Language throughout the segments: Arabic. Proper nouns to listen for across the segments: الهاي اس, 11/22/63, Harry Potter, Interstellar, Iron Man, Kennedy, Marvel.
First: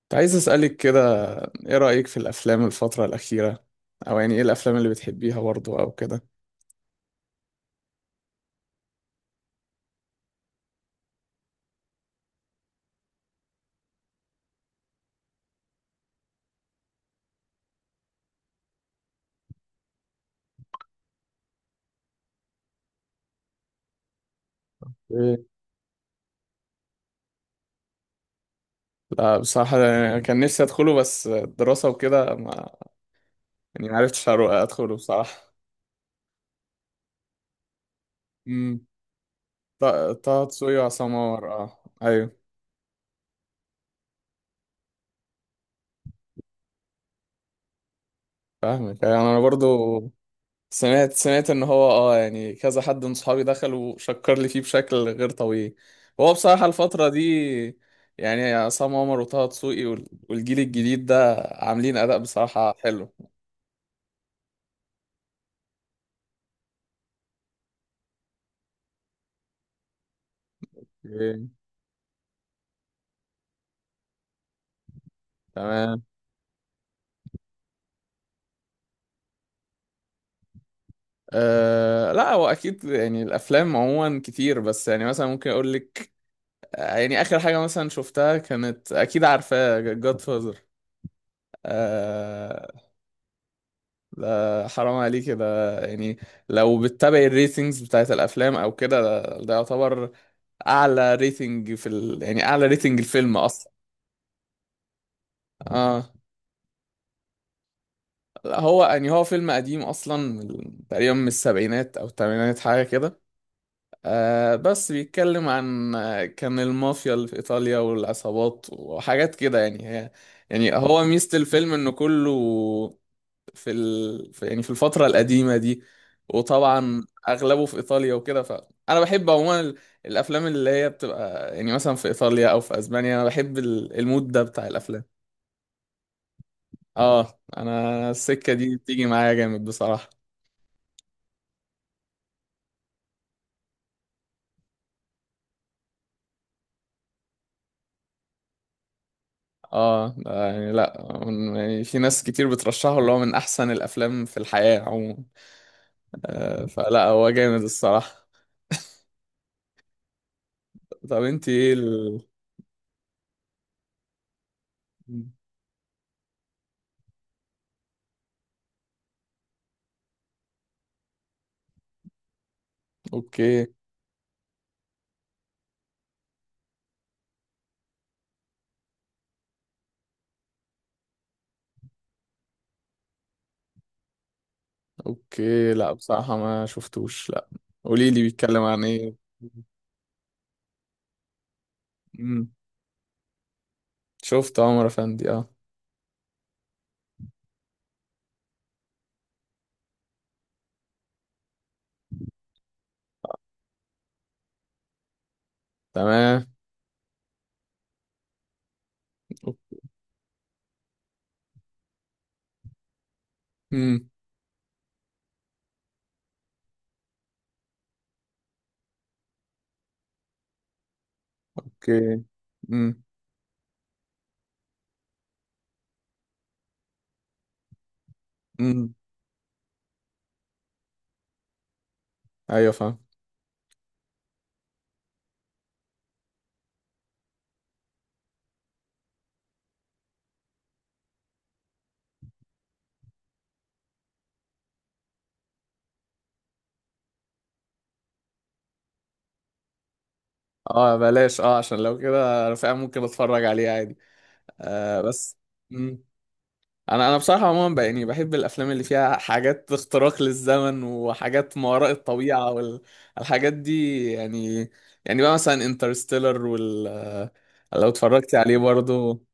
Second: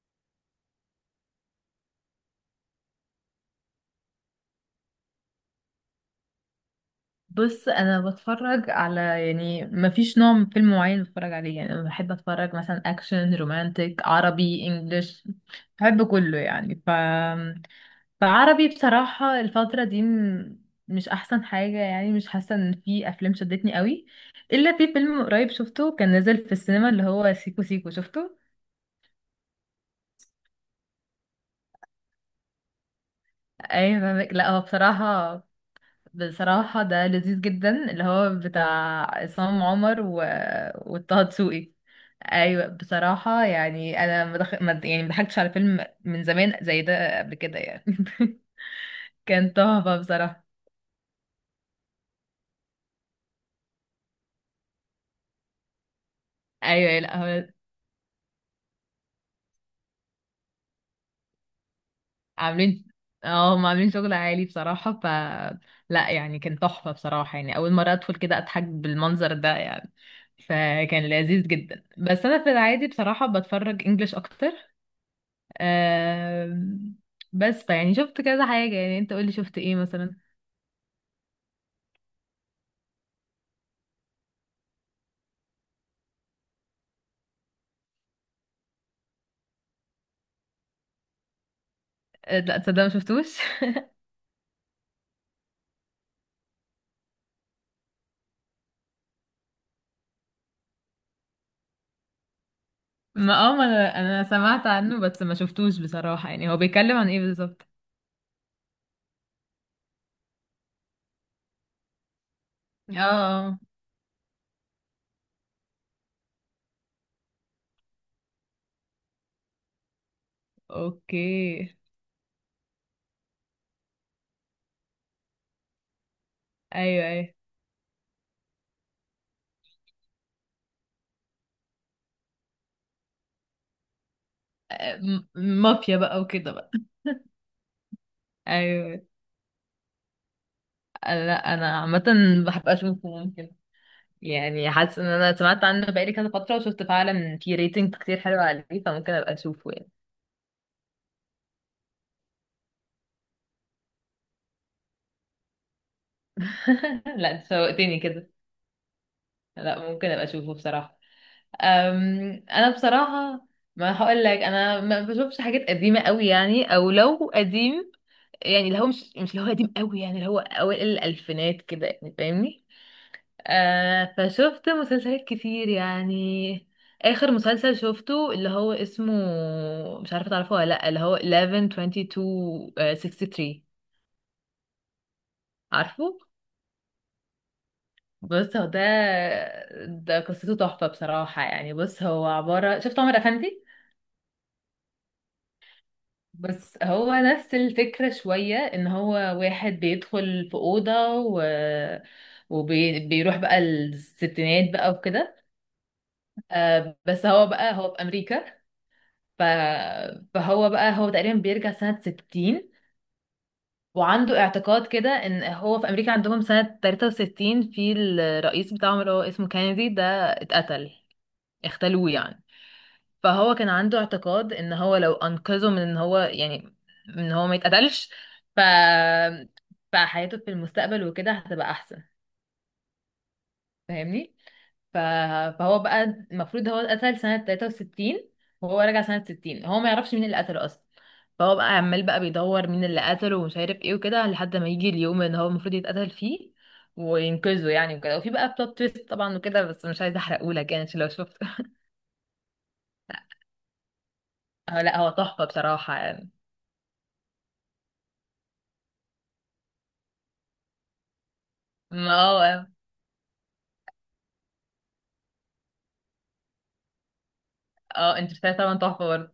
كنت عايز أسألك كده، إيه رأيك في الأفلام الفترة الأخيرة؟ أو يعني إيه الأفلام اللي بتحبيها برضه أو كده؟ بص انا بتفرج على، يعني ما فيش نوع من فيلم معين بتفرج عليه. يعني انا بحب اتفرج مثلا اكشن، رومانتك، عربي، انجليش، بحب كله يعني. فعربي بصراحة الفترة دي مش احسن حاجة، يعني مش حاسة ان في افلام شدتني قوي، الا في فيلم ايه. قريب شفته كان نازل في السينما اللي هو سيكو سيكو شفته. لا بصراحة أنا كان نفسي أدخله، بس الدراسة وكده ما يعني ايوه معرفتش فاهمك. لا هو أدخله بصراحة. بصراحة، بصراحة ده لذيذ جدا، اللي هو بتاع امم. عصام طه عمر طه دسوقي وعصام وطه عمر، دسوقي. أه أيوه. ايوه بصراحة، يعني انا مدخ... مد... يعني مضحكتش على فيلم من زمان زي ده قبل كده يعني. فاهمك أيوة، أنا كان برضه تحفة بصراحة. سمعت ان هو يعني كذا حد من صحابي دخل وشكر لي فيه بشكل غير طبيعي. هو بصراحة ايوه الفترة لا دي، هو يعني عصام عمر وطه دسوقي والجيل الجديد ده عاملين اداء بصراحة عاملين، حلو. اه هم عاملين شغل عالي بصراحة. ف، لا يعني كان تحفة بصراحة، يعني اول مرة ادخل كده اضحك بالمنظر ده يعني. فكان لذيذ اوكي. جدا، بس انا في العادي بصراحة بتفرج انجليش اكتر. تمام. آم، بس فيعني شفت كذا حاجة. يعني انت قولي، شفت ايه مثلا؟ أه، لا هو اكيد يعني الافلام عموما كتير، بس يعني مثلا ممكن اقول لك. يعني اخر حاجة مثلا شفتها كانت، اكيد عارفاه، جاد لا فازر. تصدق ما شفتوش. ده حرام عليك ده، يعني لو بتتابع الريتنجز بتاعت الافلام او كده ده يعتبر اعلى ريتنج يعني اعلى ريتنج ما الفيلم اه ما اصلا. انا انا سمعت عنه بس ما شفتوش اه بصراحة. يعني هو بيتكلم عن ايه بالظبط؟ لا هو يعني هو فيلم قديم اصلا، تقريبا من السبعينات او الثمانينات حاجه اه، كده. آه، بس بيتكلم عن كان المافيا اللي في ايطاليا والعصابات وحاجات كده، يعني هي يعني هو ميزه اوكي. الفيلم انه كله في يعني في الفترة القديمة دي. وطبعا ايوه ايوه. أغلبه في إيطاليا وكده، فأنا بحب عموما الأفلام اللي هي بتبقى يعني مثلا في إيطاليا أو في أسبانيا. أنا بحب المود ده بتاع الأفلام. مافيا بقى وكده بقى. أنا السكة دي ايوه، بتيجي معايا جامد بصراحة. لا انا عامة بحب اشوفه، ممكن يعني. حاسة ان انا سمعت عنه بقالي كذا فترة، وشفت فعلا في ريتنج كتير حلو عليه، فممكن ابقى اشوفه يعني. ده يعني لأ، يعني في ناس كتير بترشحه اللي هو من أحسن الأفلام في الحياة عموما. فلأ هو لا انت جامد شوقتني الصراحة. كده، لا ممكن ابقى اشوفه بصراحة. طب أنت إيه انا بصراحه ما هقول لك، انا ما بشوفش حاجات قديمه قوي يعني، او لو قديم يعني اللي هو مش اللي هو قديم قوي، يعني اللي هو اوائل الالفينات كده، يعني فاهمني؟ أوكي. آه، فشفت مسلسلات كتير يعني. اخر مسلسل شفته اللي هو اسمه، مش عارفه تعرفه ولا لا، اللي هو 11/22/63. اوكي. لا عارفه؟ بصراحة ما شفتوش، لا. قولي لي بص بيتكلم هو ده، عن ايه. ده قصته تحفه بصراحه يعني. بص هو امم. عباره، شفت عمر افندي؟ شفت عمر افندي اه. بس هو نفس الفكرة شوية، ان هو واحد بيدخل في أوضة وبيروح بقى الستينات بقى وكده. تمام. بس هو بقى هو في أمريكا، ف... فهو بقى هو تقريبا بيرجع سنة 60، امم. وعنده اعتقاد كده ان هو في أمريكا عندهم سنة 63، في الرئيس بتاعهم اللي هو اسمه كينيدي ده اتقتل، اختلوه اوكي. يعني. امم. فهو كان عنده اعتقاد ان هو لو انقذه من ان هو يعني، من ان هو ما يتقتلش، ف امم. فحياته في المستقبل وكده هتبقى احسن، ايوه فاهم. فاهمني؟ ف... فهو بقى المفروض هو اتقتل سنة 63، وهو راجع سنة 60، هو ما يعرفش مين اللي قتله اصلا. فهو بقى عمال بقى بيدور مين اللي قتله ومش عارف ايه وكده، لحد ما يجي اليوم ان هو المفروض يتقتل فيه وينقذه يعني وكده. وفي بقى بلوت تويست طبعا وكده، بس مش عايزه احرقهولك يعني اه عشان لو شفت. بلاش، عشان لو كده انا فعلا ممكن اتفرج عليه عادي. لا آه هو بس. تحفه بصراحه امم. يعني. انا بصراحة عموما بقى يعني بحب الافلام اللي فيها حاجات اختراق للزمن وحاجات ما وراء ما الطبيعة هو والحاجات دي يعني. يعني بقى مثلا انترستيلر، وال آه، لو اه اتفرجتي انترستيلر عليه طبعا تحفة برضو. برضه،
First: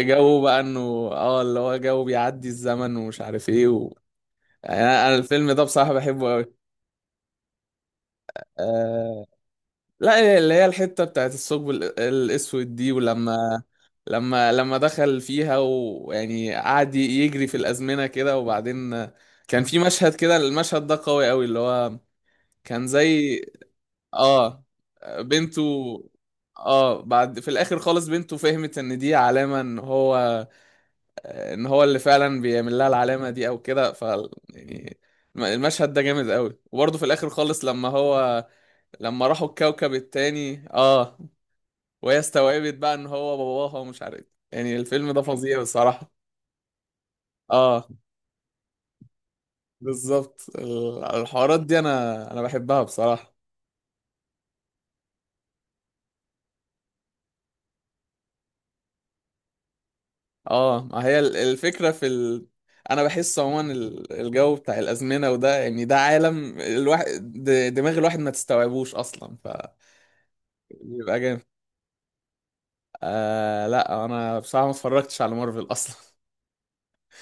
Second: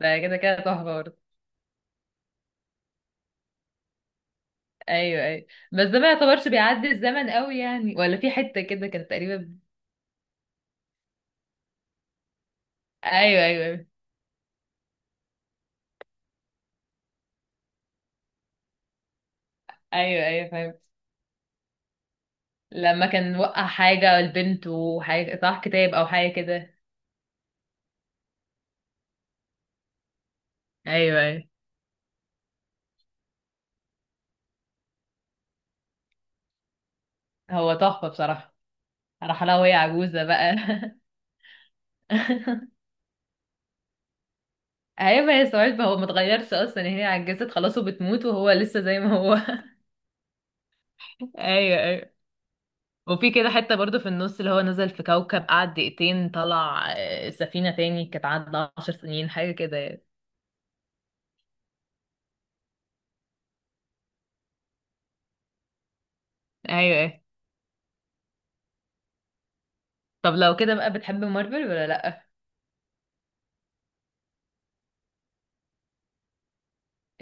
ده كده كده بقى انه، تحفة برضه. اه اللي هو جو بيعدي الزمن ومش عارف ايه يعني انا ايوه ايوه، الفيلم ده بس بصراحة ده ما بحبه يعتبرش قوي. بيعدي الزمن قوي يعني، ولا في حتة كده كانت آه... تقريبا. لا اللي هي الحتة بتاعت الثقب الاسود دي، ايوه ايوه ولما ايوه لما دخل فيها ويعني قعد يجري في الازمنة كده. وبعدين كان في مشهد ايوه كده، ايوه فاهم. المشهد ده قوي قوي، اللي هو كان لما كان زي وقع حاجة اه البنت وحاجة، صح، بنته. كتاب او حاجة كده. اه، بعد في الاخر خالص بنته فهمت ان دي علامة ان هو ايوه ايوه، ان هو اللي فعلا بيعمل لها العلامه دي او كده. ف يعني المشهد ده جامد قوي. وبرضه في الاخر خالص هو لما تحفة هو بصراحة. لما راح راحوا لها وهي الكوكب عجوزة بقى. التاني اه، وهي استوعبت بقى ان هو باباها ومش عارف إيه. يعني الفيلم ده ايوه ما هي فظيع صعيب، هو ما بصراحه. اتغيرش اصلا، هي عجزت خلاص اه وبتموت وهو لسه زي ما هو. بالظبط، الحوارات ايوه دي ايوه. انا بحبها وفي بصراحه. كده حتة برضو في النص، اللي هو نزل في كوكب قعد دقيقتين طلع، سفينة تاني كانت عدى عشر سنين حاجة كده يعني. اه ما هي الفكره انا بحس عموما الجو بتاع الازمنه وده، يعني ده عالم ايوه الواحد، ايه. دماغ الواحد ما تستوعبوش اصلا، طب لو كده بقى، فبيبقى بتحب جامد. مارفل ولا لأ؟ لا انا بصراحه ما اتفرجتش على مارفل اصلا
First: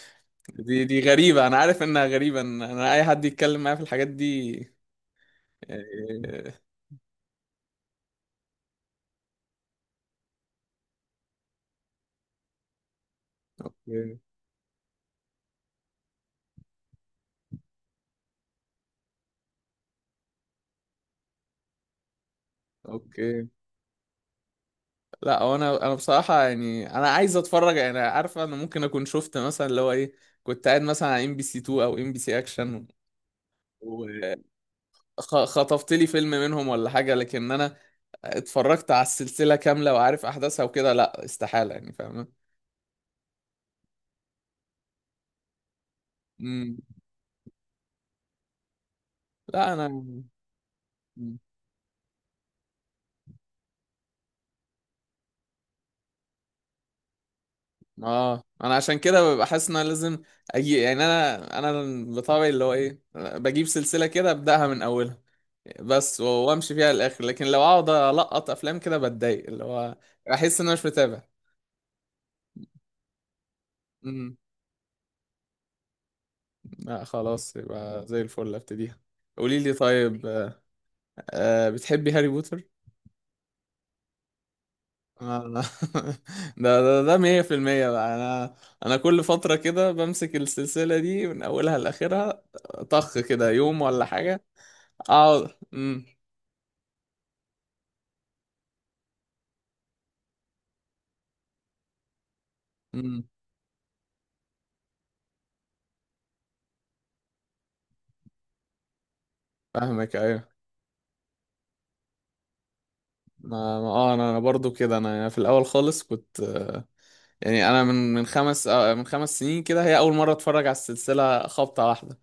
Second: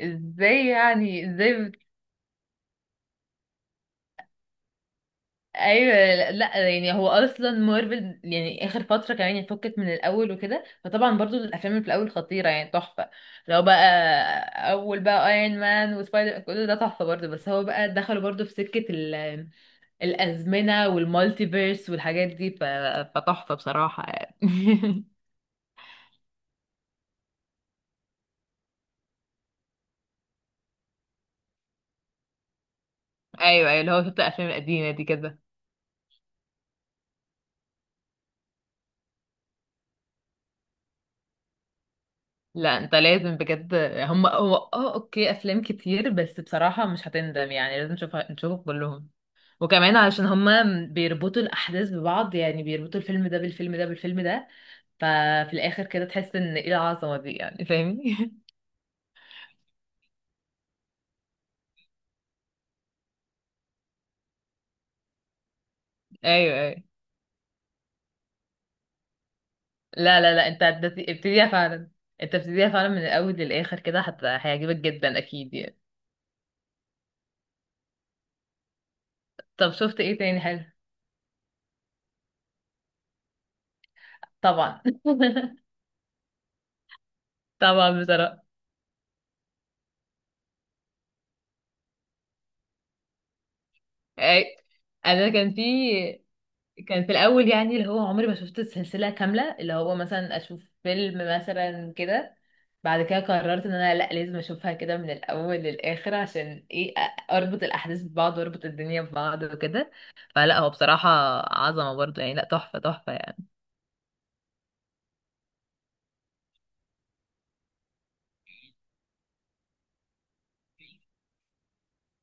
ازاي دي يعني، غريبه، انا ازاي؟ عارف انها غريبه إن انا اي حد يتكلم معايا في الحاجات دي. ايوه لا آه، لا، يعني هو اصلا مارفل يعني اخر فتره كمان يعني فكت من الاول وكده، فطبعا برضو الافلام اللي في الاول خطيره يعني، تحفه. لو بقى اوكي. اول بقى ايرون مان وسبايدر كل ده تحفه برضو، بس هو بقى دخلوا برضو في سكه الازمنه والمالتيفيرس والحاجات دي اوكي. فتحفه بصراحه يعني. لا هو انا بصراحه، يعني انا عايز اتفرج. يعني عارف انا ممكن اكون شفت مثلا اللي هو ايه، كنت قاعد مثلا على ام بي سي 2 او ام بي سي اكشن، ايوه ايوه، اللي هو شفت الافلام القديمه دي كده. وخطفت لي فيلم منهم ولا حاجه. لكن انا اتفرجت على السلسله كامله وعارف احداثها وكده، لا استحاله، يعني فاهم. لا انت لازم بجد، هم هو اه اوكي افلام كتير، بس مم. بصراحه مش هتندم يعني، لازم تشوفها، نشوفهم كلهم. لا وكمان انا، علشان هما بيربطوا الأحداث ببعض، يعني بيربطوا الفيلم ده بالفيلم ده بالفيلم ده، ففي الآخر كده تحس إن إيه العظمة دي يعني، فاهمني؟ اه انا عشان كده ببقى حاسس ان انا لازم اجي. يعني انا بطبعي اللي هو ايه، بجيب سلسله كده ابداها من اولها بس أيوه وامشي أيوه. فيها للاخر. لكن لو اقعد القط افلام كده بتضايق، اللي هو لا احس أنت ان انا مش متابع. ابتديها فعلا. أنت ابتديها فعلا من الأول للآخر، كده امم. هيعجبك جدا أكيد يعني. لا خلاص يبقى زي الفل، ابتديها. قولي لي طب شفت إيه طيب تاني حلو؟ بتحبي هاري بوتر؟ طبعا. آه، ده 100% طبعا بقى. بصراحة. انا، انا كل فتره كده بمسك السلسله دي من اولها لاخرها، طخ كده يوم ولا حاجه. أي. أنا اه. كان في، امم. كان في الاول يعني اللي هو عمري ما شفت السلسله كامله، اللي هو مثلا اشوف فيلم مثلا كده. بعد كده امم. قررت ان انا لا لازم اشوفها كده من الاول للاخر، عشان ايه اربط الاحداث ببعض واربط الدنيا ببعض وكده. فاهمك ايوه. فلا هو بصراحه عظمه برضه يعني، لا تحفه تحفه يعني. انا برضو كده، انا يعني في الاول خالص كنت، يعني انا من 5 سنين كده هي اول مره اتفرج على السلسله خبطه واحده.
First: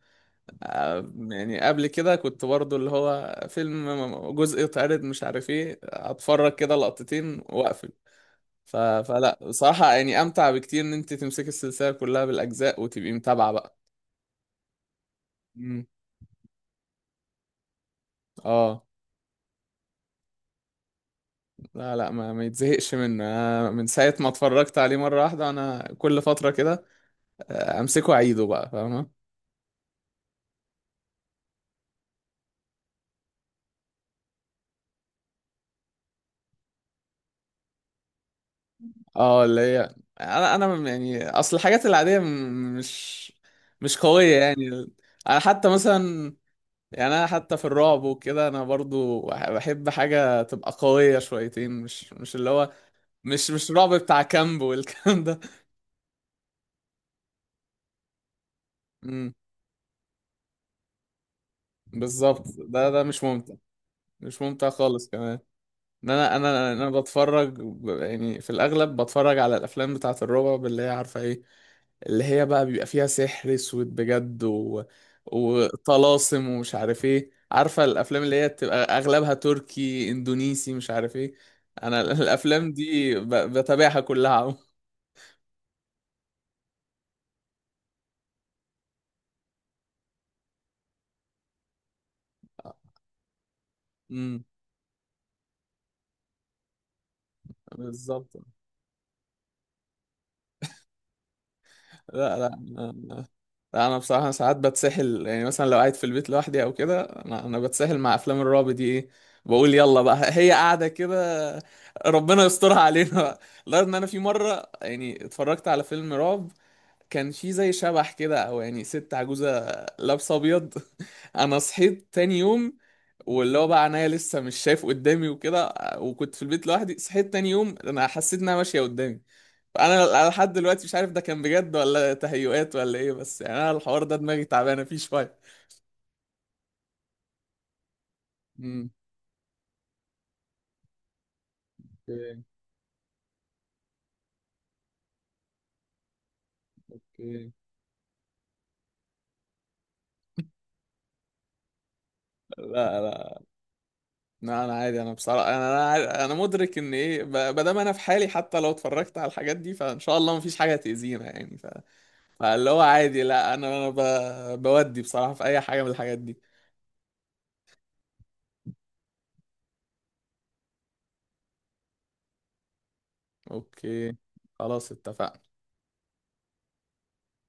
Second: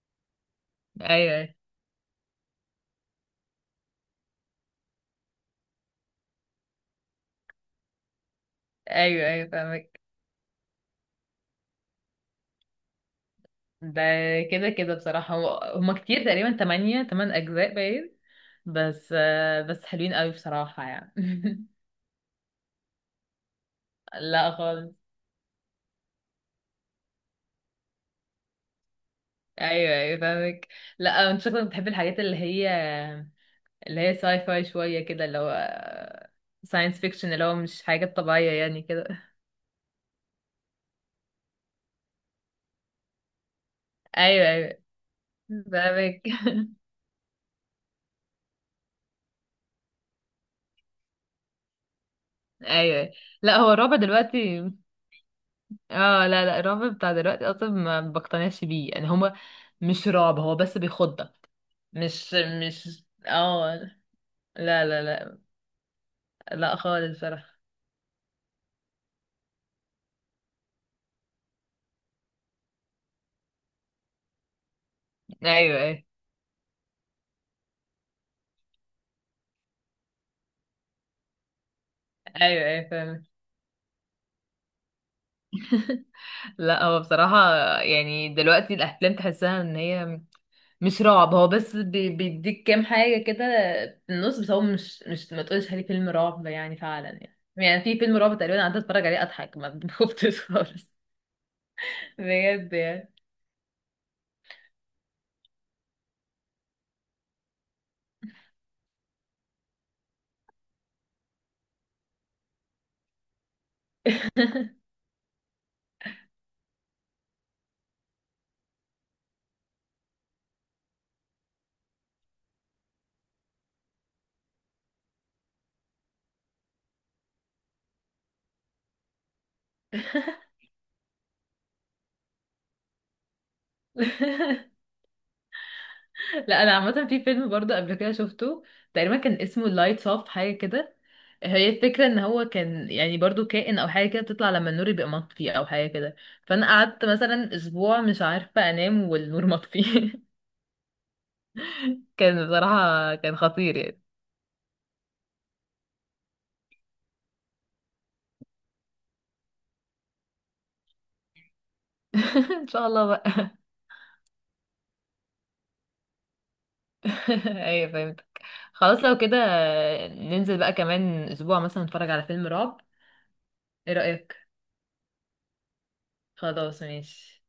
ايوه يعني قبل كده كنت برضو اللي هو فيلم جزء اتعرض مش عارف ايه، اتفرج كده لقطتين واقفل. ايوه فلا ايوه بصراحه فاهمك. يعني امتع بكتير ان انت تمسكي السلسله كلها بالاجزاء وتبقي متابعه بقى. ده كده كده بصراحه امم. هما كتير، تقريبا تمانية، تمن اجزاء باين. اه بس بس حلوين قوي بصراحه يعني. لا لا، ما يتزهقش منه. أنا من ساعة ما لا اتفرجت خالص. عليه مرة واحدة أنا كل فترة كده أمسكه أعيده بقى، فاهمة. ايوه ايوه فاهمك. لا انت شكلك بتحب الحاجات اللي هي، اللي هي ساي فاي شويه كده، اللي هو ساينس فيكشن اللي هو مش حاجه طبيعيه يعني كده. اه اللي هي، أنا يعني أصل الحاجات العادية مش قوية ايوه ايوه يعني. أنا حتى فاهمك. مثلا، يعني أنا حتى في الرعب وكده أنا برضو بحب حاجة تبقى قوية شويتين، مش اللي هو ايوه. مش لا مش هو رعب الرعب بتاع كامب دلوقتي، والكلام ده. اه لا لا الرعب بتاع دلوقتي اصلا ما بقتنعش بيه يعني، امم هما مش رعب هو بس بيخضك. مش بالظبط، ده مش مش ممتع. اه مش ممتع لا لا خالص لا كمان. ان انا انا لا انا خالص بتفرج، بصراحه. يعني في الاغلب بتفرج على الافلام بتاعه الرعب اللي هي عارفه ايه، اللي هي بقى بيبقى فيها سحر اسود بجد ايوه ايوه وطلاسم ومش عارف ايه. عارفه الافلام اللي هي بتبقى اغلبها تركي، اندونيسي، مش عارف ايه. انا ايوه الافلام ايوه دي فاهمك. بتابعها كلها عم. لا هو بصراحة، يعني دلوقتي الأفلام تحسها إن هي مش رعب، هو بس بيديك كام حاجة كده في النص، امم بس هو مش ما تقولش عليه فيلم رعب يعني فعلا يعني. يعني في فيلم بالظبط. رعب تقريبا قعدت اتفرج عليه اضحك، ما خفتش خالص لا لا بجد يعني. لا، انا بصراحه ساعات بتسحل. يعني مثلا لو قاعد في البيت لوحدي او كده، انا بتسحل مع افلام الرعب دي. ايه، بقول يلا بقى هي قاعده كده، ربنا يسترها علينا بقى. لدرجه ان انا في مره، يعني اتفرجت على فيلم رعب كان في زي شبح كده، او يعني ست عجوزه لابسه ابيض انا صحيت تاني يوم، واللي هو بقى عينيا لسه مش شايف قدامي وكده، وكنت في البيت لوحدي، صحيت تاني يوم انا حسيت انها ماشيه قدامي. انا لحد دلوقتي مش عارف ده كان بجد ولا تهيؤات ولا ايه، بس يعني انا الحوار ده دماغي تعبانه فيه شويه. لا انا عامة في فيلم برضه قبل كده شفته، امم. تقريبا كان اسمه لايتس اوف حاجة كده. هي الفكرة ان اوكي. هو كان يعني برضو كائن او حاجة كده، بتطلع لما النور يبقى مطفي او حاجة كده. فانا قعدت اوكي. مثلا اسبوع مش عارفة انام والنور مطفي. كان لا بصراحة، كان لا خطير يعني. لا، انا عادي. انا بصراحه انا مدرك ان ايه، ما دام انا في حالي حتى لو اتفرجت على الحاجات دي فان شاء الله مفيش حاجه تاذينا يعني. ان فاللي هو شاء الله عادي. بقى. لا بودي بصراحه في اي حاجه من الحاجات دي. ايوه فهمتك. خلاص لو كده، ننزل بقى كمان اسبوع مثلا نتفرج على فيلم رعب، ايه اوكي رأيك؟ خلاص اتفقنا. خلاص ماشي.